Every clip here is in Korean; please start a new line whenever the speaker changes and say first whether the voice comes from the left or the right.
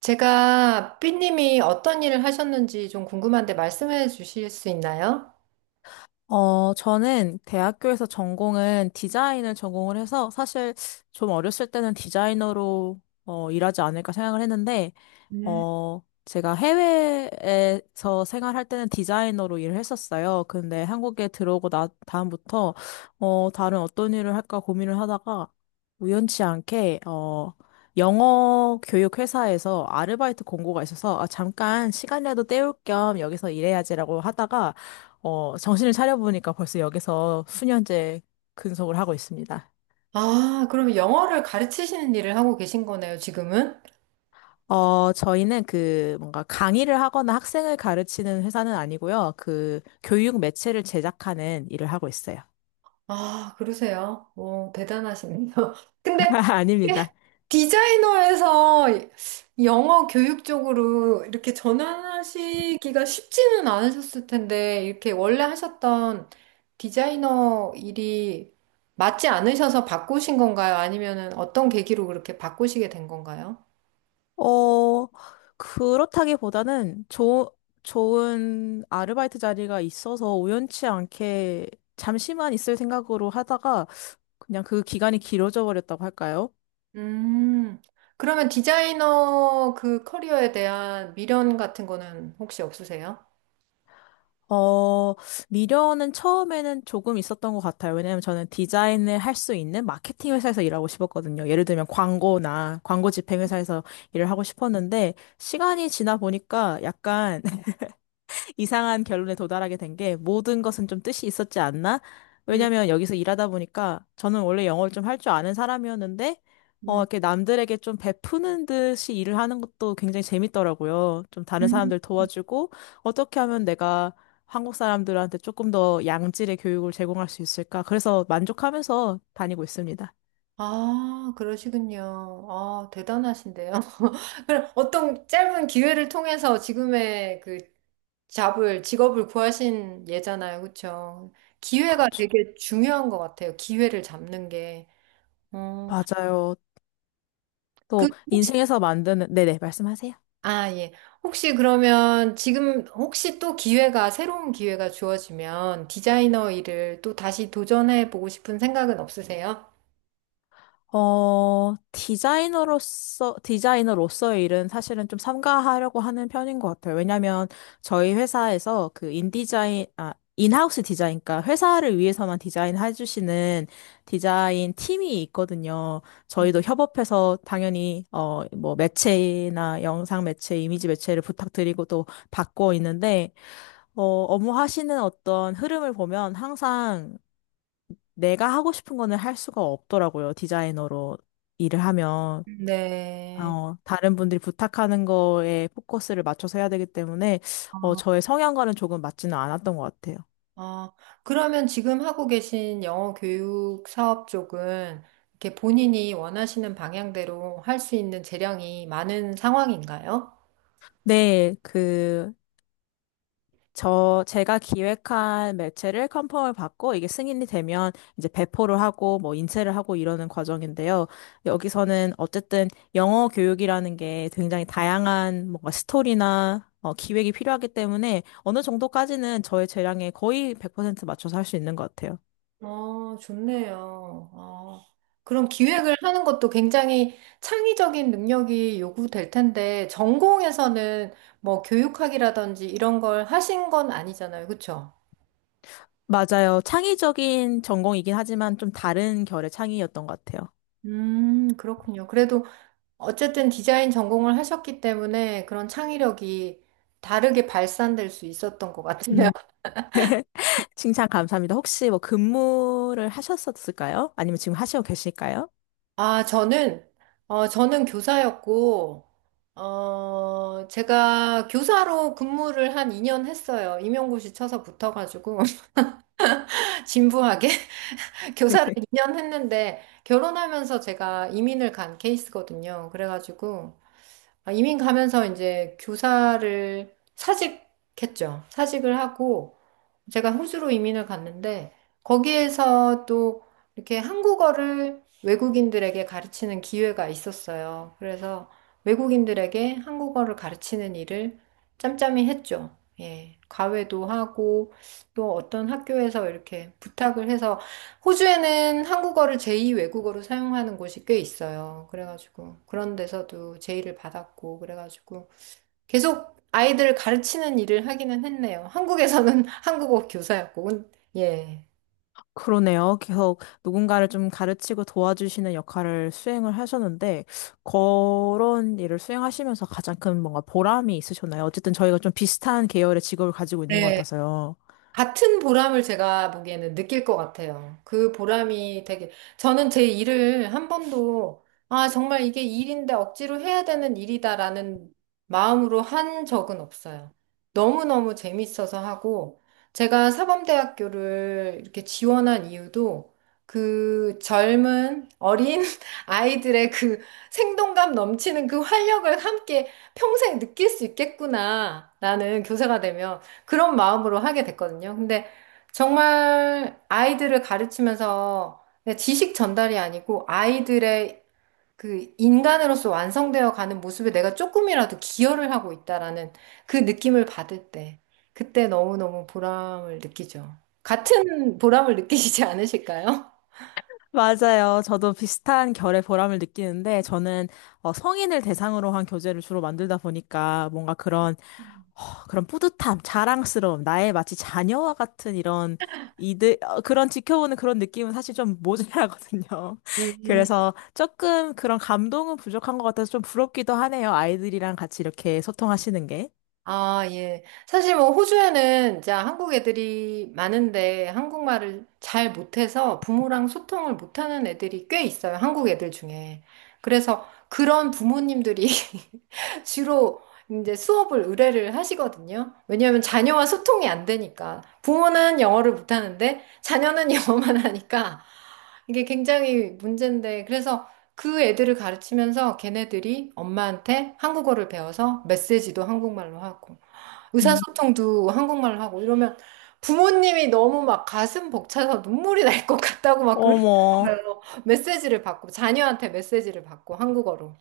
right: 제가 삐님이 어떤 일을 하셨는지 좀 궁금한데 말씀해 주실 수 있나요?
left: 저는 대학교에서 전공은 디자인을 전공을 해서 사실 좀 어렸을 때는 디자이너로 일하지 않을까 생각을 했는데 제가 해외에서 생활할 때는 디자이너로 일을 했었어요. 근데 한국에 들어오고 다음부터, 다른 어떤 일을 할까 고민을 하다가 우연치 않게, 영어 교육 회사에서 아르바이트 공고가 있어서, 아, 잠깐 시간이라도 때울 겸 여기서 일해야지라고 하다가, 정신을 차려보니까 벌써 여기서 수년째 근속을 하고 있습니다.
right: 아, 그럼 영어를 가르치시는 일을 하고 계신 거네요, 지금은?
left: 저희는 그 뭔가 강의를 하거나 학생을 가르치는 회사는 아니고요. 그 교육 매체를 제작하는 일을 하고 있어요.
right: 아, 그러세요. 오, 대단하시네요. 근데
left: 아닙니다.
right: 디자이너에서 영어 교육 쪽으로 이렇게 전환하시기가 쉽지는 않으셨을 텐데, 이렇게 원래 하셨던 디자이너 일이 맞지 않으셔서 바꾸신 건가요? 아니면은 어떤 계기로 그렇게 바꾸시게 된 건가요?
left: 어, 그렇다기보다는 좋은 아르바이트 자리가 있어서 우연치 않게 잠시만 있을 생각으로 하다가 그냥 그 기간이 길어져 버렸다고 할까요?
right: 음, 그러면 디자이너 그 커리어에 대한 미련 같은 거는 혹시 없으세요?
left: 어, 미련은 처음에는 조금 있었던 것 같아요. 왜냐면 저는 디자인을 할 수 있는 마케팅 회사에서 일하고 싶었거든요. 예를 들면 광고나 광고 집행 회사에서 일을 하고 싶었는데 시간이 지나 보니까 약간 이상한 결론에 도달하게 된 게 모든 것은 좀 뜻이 있었지 않나?
right: 음,
left: 왜냐면 여기서 일하다 보니까 저는 원래 영어를 좀 할 줄 아는 사람이었는데
right: 음,
left: 이렇게 남들에게 좀 베푸는 듯이 일을 하는 것도 굉장히 재밌더라고요. 좀 다른
right: 음.
left: 사람들 도와주고 어떻게 하면 내가 한국 사람들한테 조금 더 양질의 교육을 제공할 수 있을까? 그래서 만족하면서 다니고 있습니다.
right: 아, 그러시군요. 아, 대단하신데요. 그럼 어떤 짧은 기회를 통해서 지금의 그 잡을, 직업을 구하신 예잖아요. 그쵸? 기회가
left: 그렇죠.
right: 되게 중요한 것 같아요. 기회를 잡는 게. 어,
left: 맞아요.
right: 그,
left: 또 인생에서 만드는 네네 말씀하세요.
right: 아, 예. 혹시 그러면 지금 혹시 또 기회가, 새로운 기회가 주어지면 디자이너 일을 또 다시 도전해 보고 싶은 생각은 없으세요?
left: 디자이너로서의 일은 사실은 좀 삼가하려고 하는 편인 것 같아요. 왜냐면 저희 회사에서 인하우스 디자인, 그러니까 회사를 위해서만 디자인해 주시는 디자인 팀이 있거든요. 저희도 협업해서 당연히, 뭐 매체나 영상 매체, 이미지 매체를 부탁드리고 또 받고 있는데, 어, 업무 하시는 어떤 흐름을 보면 항상 내가 하고 싶은 거는 할 수가 없더라고요. 디자이너로 일을 하면.
right: 네.
left: 다른 분들이 부탁하는 거에 포커스를 맞춰서 해야 되기 때문에, 저의 성향과는 조금 맞지는 않았던 것 같아요.
right: 어, 그러면 지금 하고 계신 영어 교육 사업 쪽은 이렇게 본인이 원하시는 방향대로 할 수 있는 재량이 많은 상황인가요?
left: 네, 그, 제가 기획한 매체를 컨펌을 받고 이게 승인이 되면 이제 배포를 하고 뭐 인쇄를 하고 이러는 과정인데요. 여기서는 어쨌든 영어 교육이라는 게 굉장히 다양한 뭔가 스토리나 기획이 필요하기 때문에 어느 정도까지는 저의 재량에 거의 100% 맞춰서 할 수 있는 것 같아요.
right: 어, 좋네요. 그럼 기획을 하는 것도 굉장히 창의적인 능력이 요구될 텐데, 전공에서는 뭐 교육학이라든지 이런 걸 하신 건 아니잖아요. 그쵸?
left: 맞아요. 창의적인 전공이긴 하지만 좀 다른 결의 창의였던 것 같아요.
right: 그렇군요. 그래도 어쨌든 디자인 전공을 하셨기 때문에 그런 창의력이 다르게 발산될 수 있었던 것 같아요.
left: 음, 칭찬 감사합니다. 혹시 뭐 근무를 하셨었을까요? 아니면 지금 하시고 계실까요?
right: 아, 저는 교사였고, 제가 교사로 근무를 한 2년 했어요. 임용고시 쳐서 붙어가지고, 진부하게 교사를 2년 했는데, 결혼하면서 제가 이민을 간 케이스거든요. 그래가지고, 아, 이민 가면서 이제 교사를 사직했죠. 사직을 하고, 제가 호주로 이민을 갔는데 거기에서 또 이렇게 한국어를 외국인들에게 가르치는 기회가 있었어요. 그래서 외국인들에게 한국어를 가르치는 일을 짬짬이 했죠. 예. 과외도 하고 또 어떤 학교에서 이렇게 부탁을 해서 호주에는 한국어를 제2 외국어로 사용하는 곳이 꽤 있어요. 그래가지고 그런 데서도 제의를 받았고 그래가지고 계속 아이들을 가르치는 일을 하기는 했네요. 한국에서는 한국어 교사였고, 예.
left: 그러네요. 계속 누군가를 좀 가르치고 도와주시는 역할을 수행을 하셨는데, 그런 일을 수행하시면서 가장 큰 뭔가 보람이 있으셨나요? 어쨌든 저희가 좀 비슷한 계열의 직업을 가지고 있는 것 같아서요.
right: 같은 보람을 제가 보기에는 느낄 것 같아요. 그 보람이 되게, 저는 제 일을 한 번도, 아, 정말 이게 일인데 억지로 해야 되는 일이다라는 마음으로 한 적은 없어요. 너무너무 재밌어서 하고, 제가 사범대학교를 이렇게 지원한 이유도 그 젊은 어린 아이들의 그 생동감 넘치는 그 활력을 함께 평생 느낄 수 있겠구나. 나는 교사가 되면. 그런 마음으로 하게 됐거든요. 근데 정말 아이들을 가르치면서 그냥 지식 전달이 아니고 아이들의 그 인간으로서 완성되어 가는 모습에 내가 조금이라도 기여를 하고 있다라는 그 느낌을 받을 때, 그때 너무너무 보람을 느끼죠. 같은 보람을 느끼시지 않으실까요?
left: 맞아요. 저도 비슷한 결의 보람을 느끼는데 저는 성인을 대상으로 한 교재를 주로 만들다 보니까 뭔가 그런 어, 그런 뿌듯함, 자랑스러움, 나의 마치 자녀와 같은 이런 이들 그런 지켜보는 그런 느낌은 사실 좀 모자라거든요. 그래서 조금 그런 감동은 부족한 것 같아서 좀 부럽기도 하네요. 아이들이랑 같이 이렇게 소통하시는 게.
right: 아, 예. 사실 뭐 호주에는 이제 한국 애들이 많은데 한국말을 잘 못해서 부모랑 소통을 못하는 애들이 꽤 있어요. 한국 애들 중에. 그래서 그런 부모님들이 주로 이제 수업을 의뢰를 하시거든요. 왜냐하면 자녀와 소통이 안 되니까. 부모는 영어를 못하는데 자녀는 영어만 하니까 이게 굉장히 문제인데. 그래서 그 애들을 가르치면서 걔네들이 엄마한테 한국어를 배워서 메시지도 한국말로 하고
left: 음.
right: 의사소통도 한국말로 하고 이러면 부모님이 너무 막 가슴 벅차서 눈물이 날 것 같다고 막
left: 어머.
right: 그러시더라고요. 메시지를 받고 자녀한테 메시지를 받고 한국어로.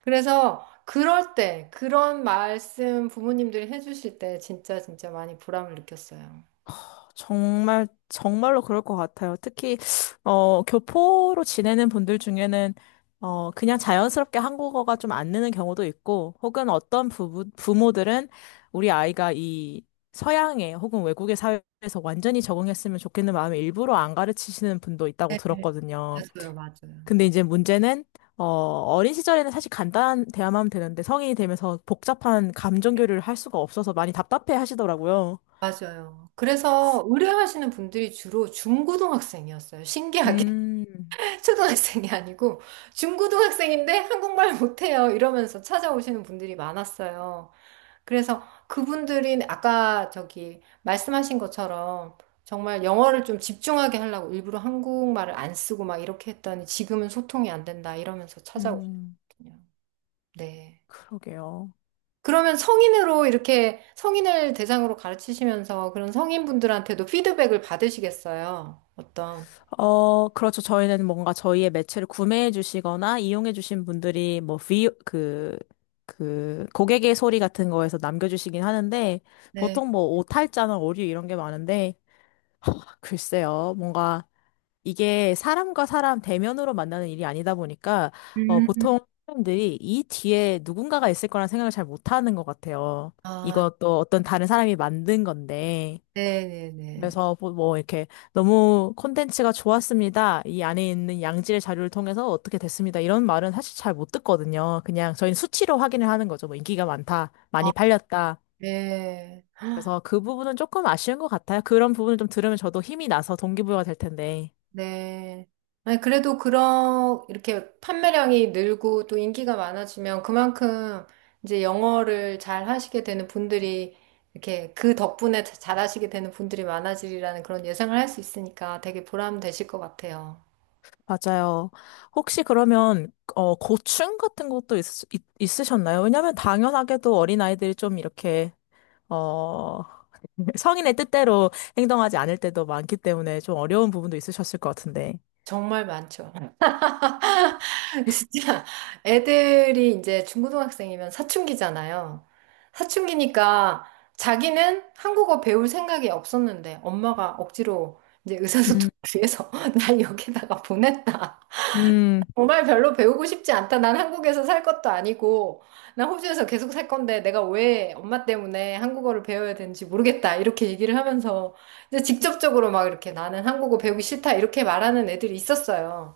right: 그래서 그럴 때 그런 말씀 부모님들이 해주실 때 진짜 진짜 많이 보람을 느꼈어요.
left: 정말, 정말로 그럴 것 같아요. 특히, 교포로 지내는 분들 중에는, 그냥 자연스럽게 한국어가 좀 안 느는 경우도 있고, 혹은 어떤 부모들은 우리 아이가 이 서양의 혹은 외국의 사회에서 완전히 적응했으면 좋겠는 마음에 일부러 안 가르치시는 분도 있다고
right: 네,
left: 들었거든요.
right: 맞아요, 맞아요.
left: 근데 이제 문제는, 어린 시절에는 사실 간단한 대화만 하면 되는데, 성인이 되면서 복잡한 감정 교류를 할 수가 없어서 많이 답답해 하시더라고요.
right: 맞아요. 그래서 의뢰하시는 분들이 주로 중고등학생이었어요. 신기하게.
left: 음,
right: 초등학생이 아니고 중고등학생인데 한국말 못해요. 이러면서 찾아오시는 분들이 많았어요. 그래서 그분들이 아까 저기 말씀하신 것처럼 정말 영어를 좀 집중하게 하려고 일부러 한국말을 안 쓰고 막 이렇게 했더니 지금은 소통이 안 된다 이러면서
left: 음.
right: 찾아오셨거든요. 네.
left: 그러게요.
right: 그러면 성인으로 이렇게 성인을 대상으로 가르치시면서 그런 성인분들한테도 피드백을 받으시겠어요? 어떤?
left: 그렇죠. 저희는 뭔가 저희의 매체를 구매해 주시거나 이용해 주신 분들이 고객의 소리 같은 거에서 남겨주시긴 하는데,
right: 네.
left: 보통 뭐, 오탈자나 오류 이런 게 많은데, 글쎄요. 뭔가 이게 사람과 사람 대면으로 만나는 일이 아니다 보니까,
right: 음.
left: 보통 사람들이 이 뒤에 누군가가 있을 거란 생각을 잘 못하는 것 같아요.
right: 아,
left: 이것도 어떤 다른 사람이 만든 건데,
right: 네네네.
left: 그래서 뭐 이렇게 너무 콘텐츠가 좋았습니다. 이 안에 있는 양질의 자료를 통해서 어떻게 됐습니다. 이런 말은 사실 잘 못 듣거든요. 그냥 저희는 수치로 확인을 하는 거죠. 뭐 인기가 많다,
right: 아,
left: 많이 팔렸다.
right: 네. 헉,
left: 그래서 그 부분은 조금 아쉬운 것 같아요. 그런 부분을 좀 들으면 저도 힘이 나서 동기부여가 될 텐데.
right: 네. 아니, 그래도 그런, 이렇게 판매량이 늘고 또 인기가 많아지면 그만큼 이제 영어를 잘 하시게 되는 분들이 이렇게 그 덕분에 잘 하시게 되는 분들이 많아지리라는 그런 예상을 할 수 있으니까 되게 보람 되실 것 같아요.
left: 맞아요. 혹시 그러면 고충 같은 것도 있으셨나요? 왜냐하면 당연하게도 어린아이들이 좀 이렇게 어, 성인의 뜻대로 행동하지 않을 때도 많기 때문에 좀 어려운 부분도 있으셨을 것 같은데.
right: 정말 많죠. 진짜 애들이 이제 중고등학생이면 사춘기잖아요. 사춘기니까 자기는 한국어 배울 생각이 없었는데 엄마가 억지로 이제 의사소통을
left: 음,
right: 위해서 날 여기다가 보냈다.
left: 음,
right: 정말 별로 배우고 싶지 않다. 난 한국에서 살 것도 아니고, 난 호주에서 계속 살 건데, 내가 왜 엄마 때문에 한국어를 배워야 되는지 모르겠다. 이렇게 얘기를 하면서, 이제 직접적으로 막 이렇게 나는 한국어 배우기 싫다. 이렇게 말하는 애들이 있었어요.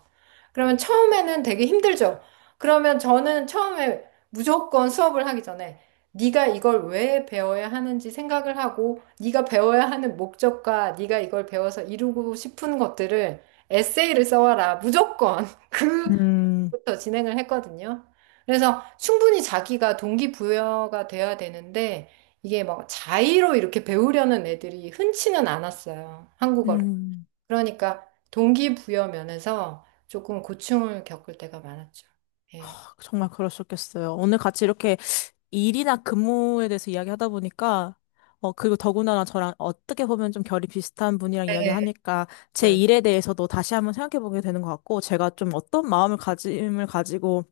right: 그러면 처음에는 되게 힘들죠. 그러면 저는 처음에 무조건 수업을 하기 전에 네가 이걸 왜 배워야 하는지 생각을 하고 네가 배워야 하는 목적과 네가 이걸 배워서 이루고 싶은 것들을 에세이를 써와라. 무조건 그
left: 음,
right: 부터 진행을 했거든요. 그래서 충분히 자기가 동기부여가 돼야 되는데 이게 막 자의로 이렇게 배우려는 애들이 흔치는 않았어요. 한국어를.
left: 음.
right: 그러니까 동기부여 면에서 조금 고충을 겪을 때가 많았죠. 예.
left: 정말 그러셨겠어요. 오늘 같이 이렇게 일이나 근무에 대해서 이야기하다 보니까, 그리고 더군다나 저랑 어떻게 보면 좀 결이 비슷한 분이랑
right: 네.
left: 이야기하니까 제
right: 네.
left: 일에 대해서도 다시 한번 생각해보게 되는 것 같고, 제가 좀 어떤 마음을 가짐을 가지고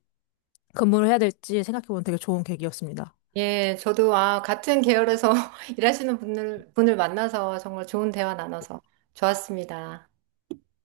left: 근무를 해야 될지 생각해보는 되게 좋은 계기였습니다.
right: 예, 저도 아, 같은 계열에서 일하시는 분을 만나서 정말 좋은 대화 나눠서 좋았습니다.